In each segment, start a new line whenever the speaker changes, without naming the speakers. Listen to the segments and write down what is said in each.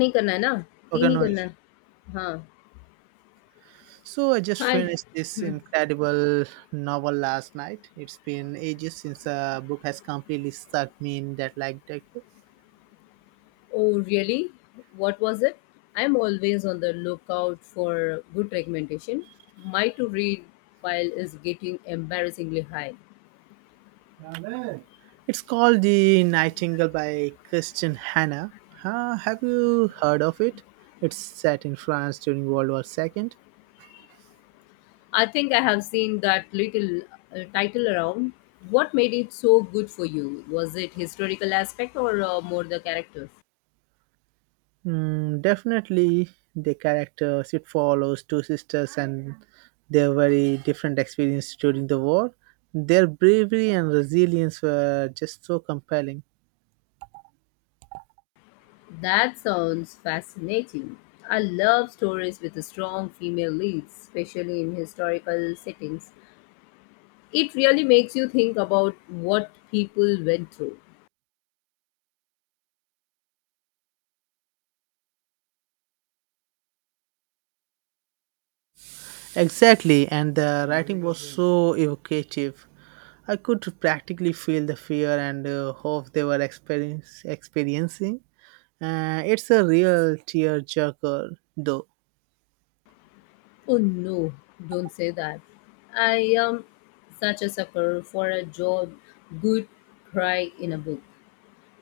नहीं करना है ना तीन
Okay,
ही
no
करना
issue.
है हाँ
So I just
Hi.
finished this
Hmm.
incredible novel last night. It's been ages since a book has completely stuck me in that like that.
Oh really, what was it? I'm always on the lookout for good recommendation. My to read pile is getting embarrassingly high.
It's called The Nightingale by Christian Hanna. Have you heard of it? It's set in France during World War Second.
I think I have seen that little title around. What made it so good for you? Was it historical aspect or more the characters?
Mm, definitely, the characters it follows two sisters and their very different experiences during the war. Their bravery and resilience were just so compelling.
That sounds fascinating. I love stories with strong female leads, especially in historical settings. It really makes you think about what people went through.
Exactly, and the writing was so evocative. I could practically feel the fear and hope they were experiencing. It's a real tearjerker, though.
Oh no, don't say that. I am such a sucker for a job, good cry in a book.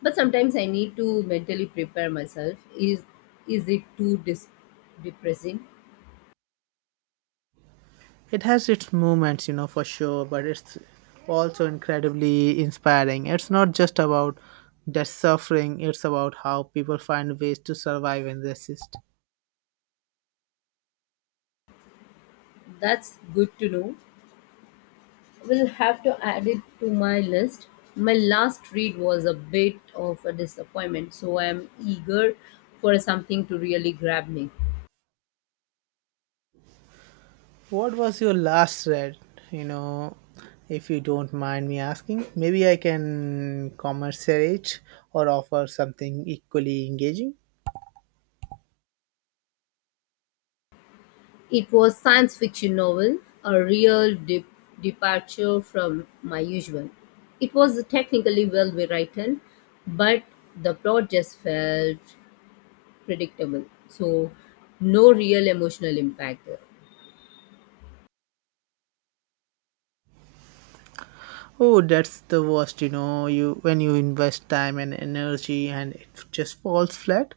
But sometimes I need to mentally prepare myself. Is it too depressing?
It has its moments, you know, for sure, but it's also incredibly inspiring. It's not just about the suffering, it's about how people find ways to survive and resist.
That's good to know. Will have to add it to my list. My last read was a bit of a disappointment, so I am eager for something to really grab me.
What was your last read? You know, if you don't mind me asking, maybe I can commercialize or offer something equally engaging.
It was science fiction novel, a real departure from my usual. It was technically well written, but the plot just felt predictable. So no real emotional impact there.
Oh, that's the worst, you know, you when you invest time and energy and it just falls flat.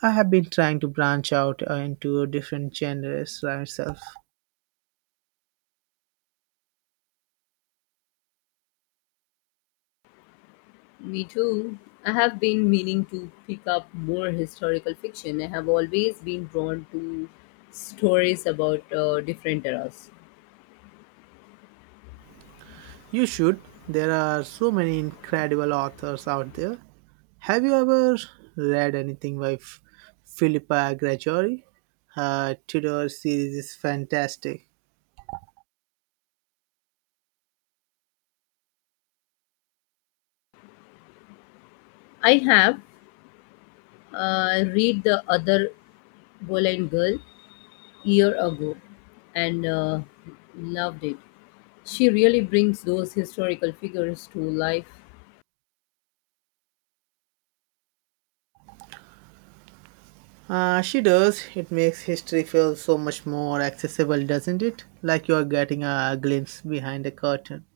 I have been trying to branch out into different genres myself.
Me too. I have been meaning to pick up more historical fiction. I have always been drawn to stories about different eras.
You should. There are so many incredible authors out there. Have you ever read anything by Philippa Gracchi? Her Tudor series is fantastic.
I have read the other Boleyn Girl year ago and loved it. She really brings those historical figures to life.
She does. It makes history feel so much more accessible, doesn't it? Like you are getting a glimpse behind the curtain.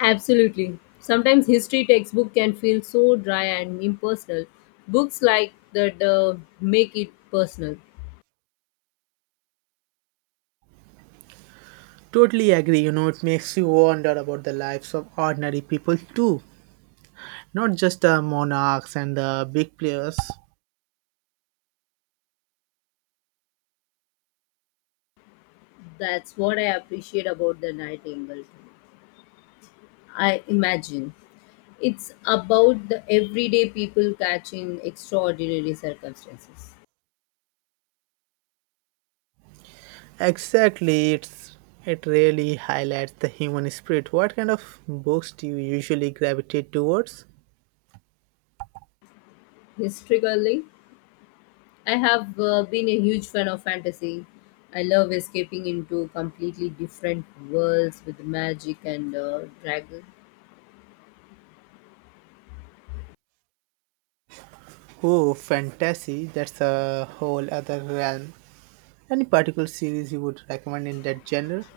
Absolutely. Sometimes history textbook can feel so dry and impersonal. Books like that make it personal.
Totally agree. You know, it makes you wonder about the lives of ordinary people too, not just the monarchs and the big players.
That's what I appreciate about the Nightingale. I imagine it's about the everyday people catching extraordinary circumstances.
Exactly, it really highlights the human spirit. What kind of books do you usually gravitate towards?
Historically, I have been a huge fan of fantasy. I love escaping into completely different worlds with magic and dragon.
Oh, fantasy, that's a whole other realm. Any particular series you would recommend in that genre?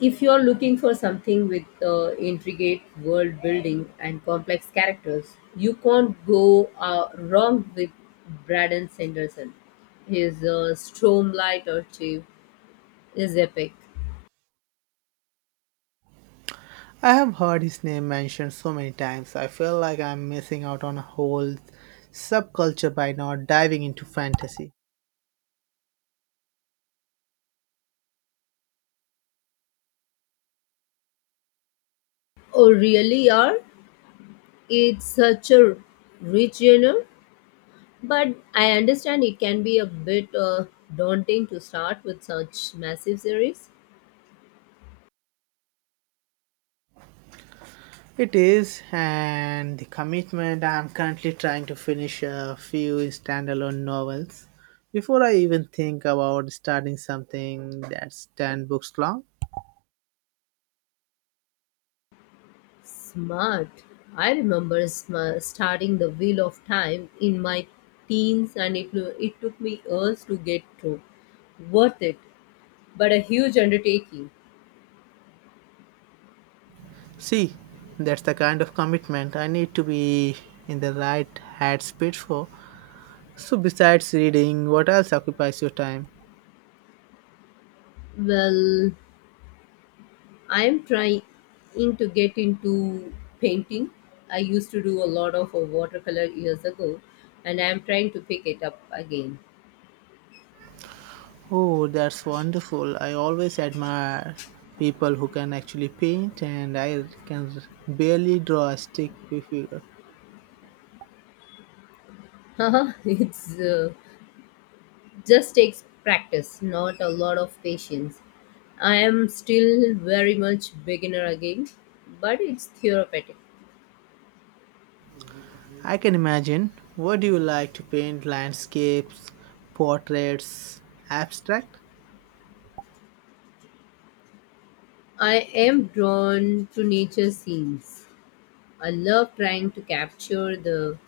If you're looking for something with intricate world building and complex characters, you can't go wrong with Braden Sanderson. His Stormlight Archive is epic.
I have heard his name mentioned so many times. I feel like I'm missing out on a whole subculture by not diving into fantasy.
Oh, really? Are it's such a rich genre? But I understand it can be a bit daunting to start with such massive series.
It is, and the commitment. I'm currently trying to finish a few standalone novels before I even think about starting something that's 10 books long.
Smart. I remember starting The Wheel of Time in my teens and it took me years to get through. Worth it, but a huge undertaking.
See, that's the kind of commitment I need to be in the right headspace for. So, besides reading, what else occupies your time?
Well, I'm trying to get into painting. I used to do a lot of watercolor years ago and I'm trying to pick it up again.
Oh, that's wonderful. I always admire people who can actually paint, and I can barely draw a stick figure.
Haha, it's just takes practice, not a lot of patience. I am still very much beginner again, but it's therapeutic.
I can imagine. What do you like to paint? Landscapes, portraits, abstract?
I am drawn to nature scenes. I love trying to capture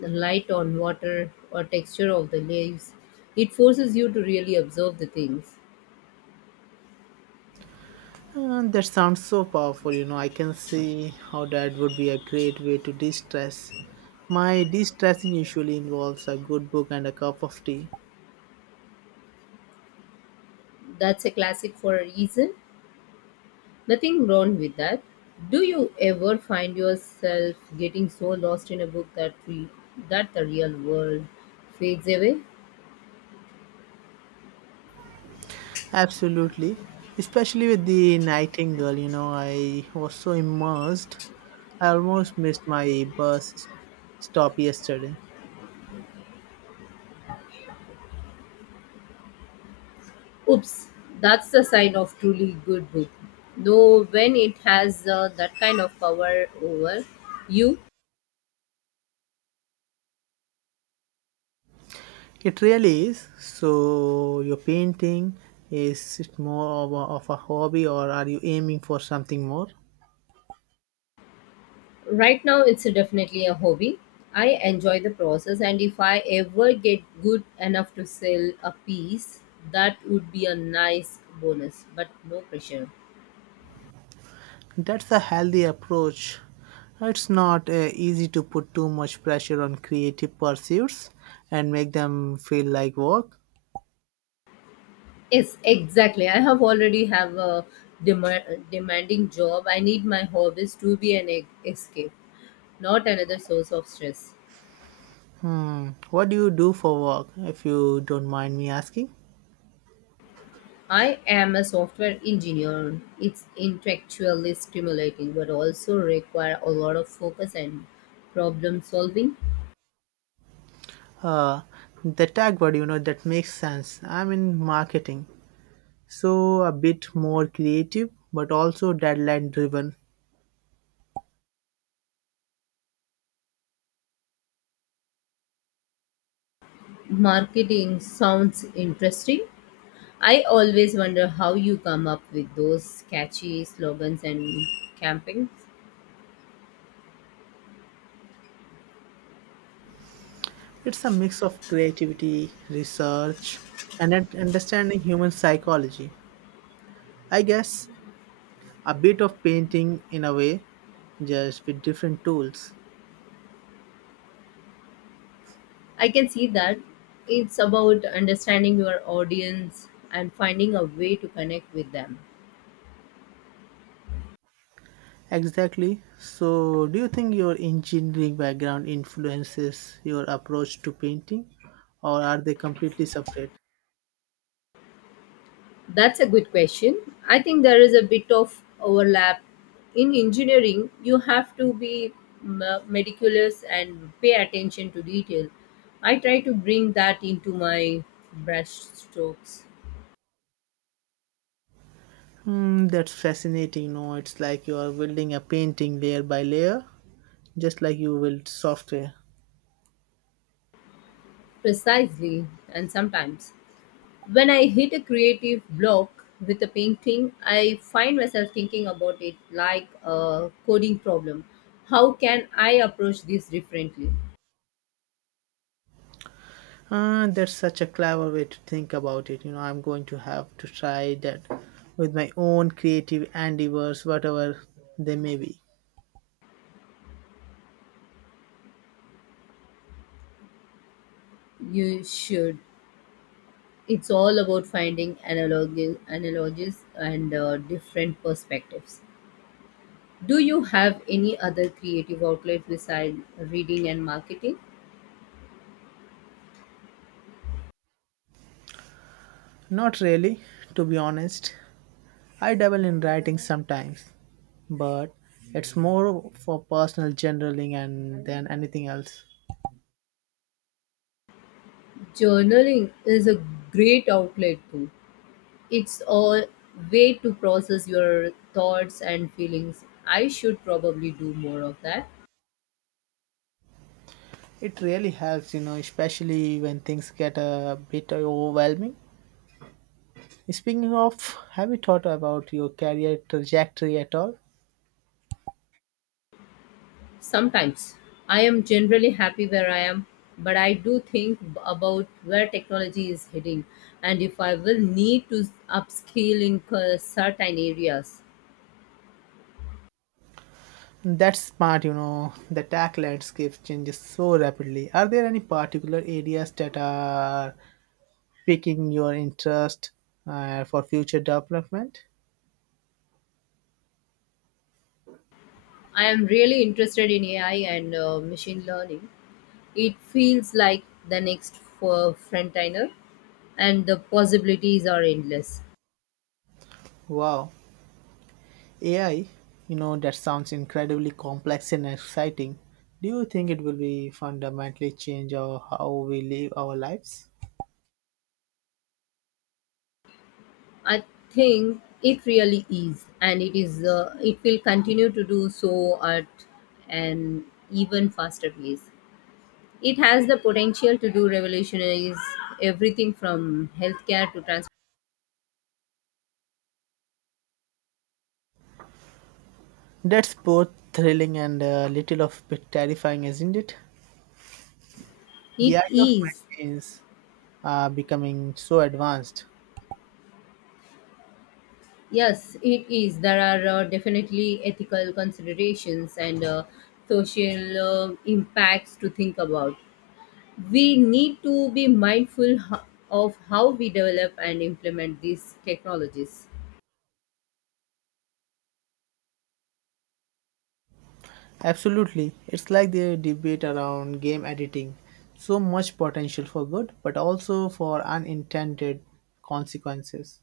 the light on water or texture of the leaves. It forces you to really observe the things.
That sounds so powerful. You know, I can see how that would be a great way to de stress. My de stressing usually involves a good book and a cup of tea.
That's a classic for a reason. Nothing wrong with that. Do you ever find yourself getting so lost in a book that the real world fades away?
Absolutely. Especially with the Nightingale, you know, I was so immersed. I almost missed my bus stop yesterday.
Oops, that's the sign of truly good book. Though when it has that kind of power over you,
It really is. So, your painting is it more of a hobby, or are you aiming for something more?
right now it's definitely a hobby. I enjoy the process, and if I ever get good enough to sell a piece, that would be a nice bonus, but no pressure.
That's a healthy approach. It's not easy to put too much pressure on creative pursuits and make them feel like work.
Yes, exactly. I have already have a demanding job. I need my hobbies to be an escape, not another source of stress.
Hmm. What do you do for work, if you don't mind me asking?
I am a software engineer. It's intellectually stimulating, but also require a lot of focus and problem solving.
Uh, the tag word, you know, that makes sense. I'm in marketing. So a bit more creative, but also deadline driven.
Marketing sounds interesting. I always wonder how you come up with those catchy slogans and campaigns.
It's a mix of creativity, research, and understanding human psychology. I guess a bit of painting in a way, just with different tools.
I can see that it's about understanding your audience and finding a way to connect with them.
Exactly. So, do you think your engineering background influences your approach to painting, or are they completely separate?
That's a good question. I think there is a bit of overlap. In engineering, you have to be meticulous and pay attention to detail. I try to bring that into my brush strokes
Hmm, that's fascinating. No, it's like you are building a painting layer by layer, just like you build software.
precisely and sometimes when I hit a creative block with a painting, I find myself thinking about it like a coding problem. How can I approach this differently?
Ah, that's such a clever way to think about it. You know, I'm going to have to try that with my own creative endeavors, whatever they may be.
You should. It's all about finding analogies and different perspectives. Do you have any other creative outlet besides reading and marketing?
Not really, to be honest. I dabble in writing sometimes, but it's more for personal journaling and than anything else.
Journaling is a great outlet too. It's a way to process your thoughts and feelings. I should probably do more of that.
It really helps, you know, especially when things get a bit overwhelming. Speaking of, have you thought about your career trajectory at all?
Sometimes I am generally happy where I am, but I do think about where technology is heading and if I will need to upskill in certain areas.
That's smart, you know. The tech landscape changes so rapidly. Are there any particular areas that are piquing your interest for future development?
I am really interested in AI and machine learning. It feels like the next for frontliner, and the possibilities are endless.
Wow, AI, you know, that sounds incredibly complex and exciting. Do you think it will be fundamentally change how we live our lives?
I think it really is, and it is. It will continue to do so at an even faster pace. It has the potential to do revolutionize everything from healthcare to transport.
That's both thrilling and a little of bit terrifying, isn't it? The
It
idea of
is.
machines becoming so advanced.
Yes, it is. There are definitely ethical considerations and social impacts to think about. We need to be mindful of how we develop and implement these technologies.
Absolutely. It's like the debate around game editing. So much potential for good, but also for unintended consequences.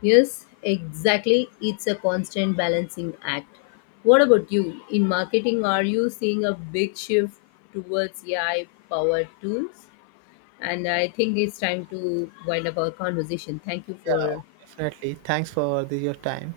Yes, exactly. It's a constant balancing act. What about you? In marketing, are you seeing a big shift towards AI powered tools? And I think it's time to wind up our conversation. Thank you
Yeah,
for
definitely. Thanks for your time.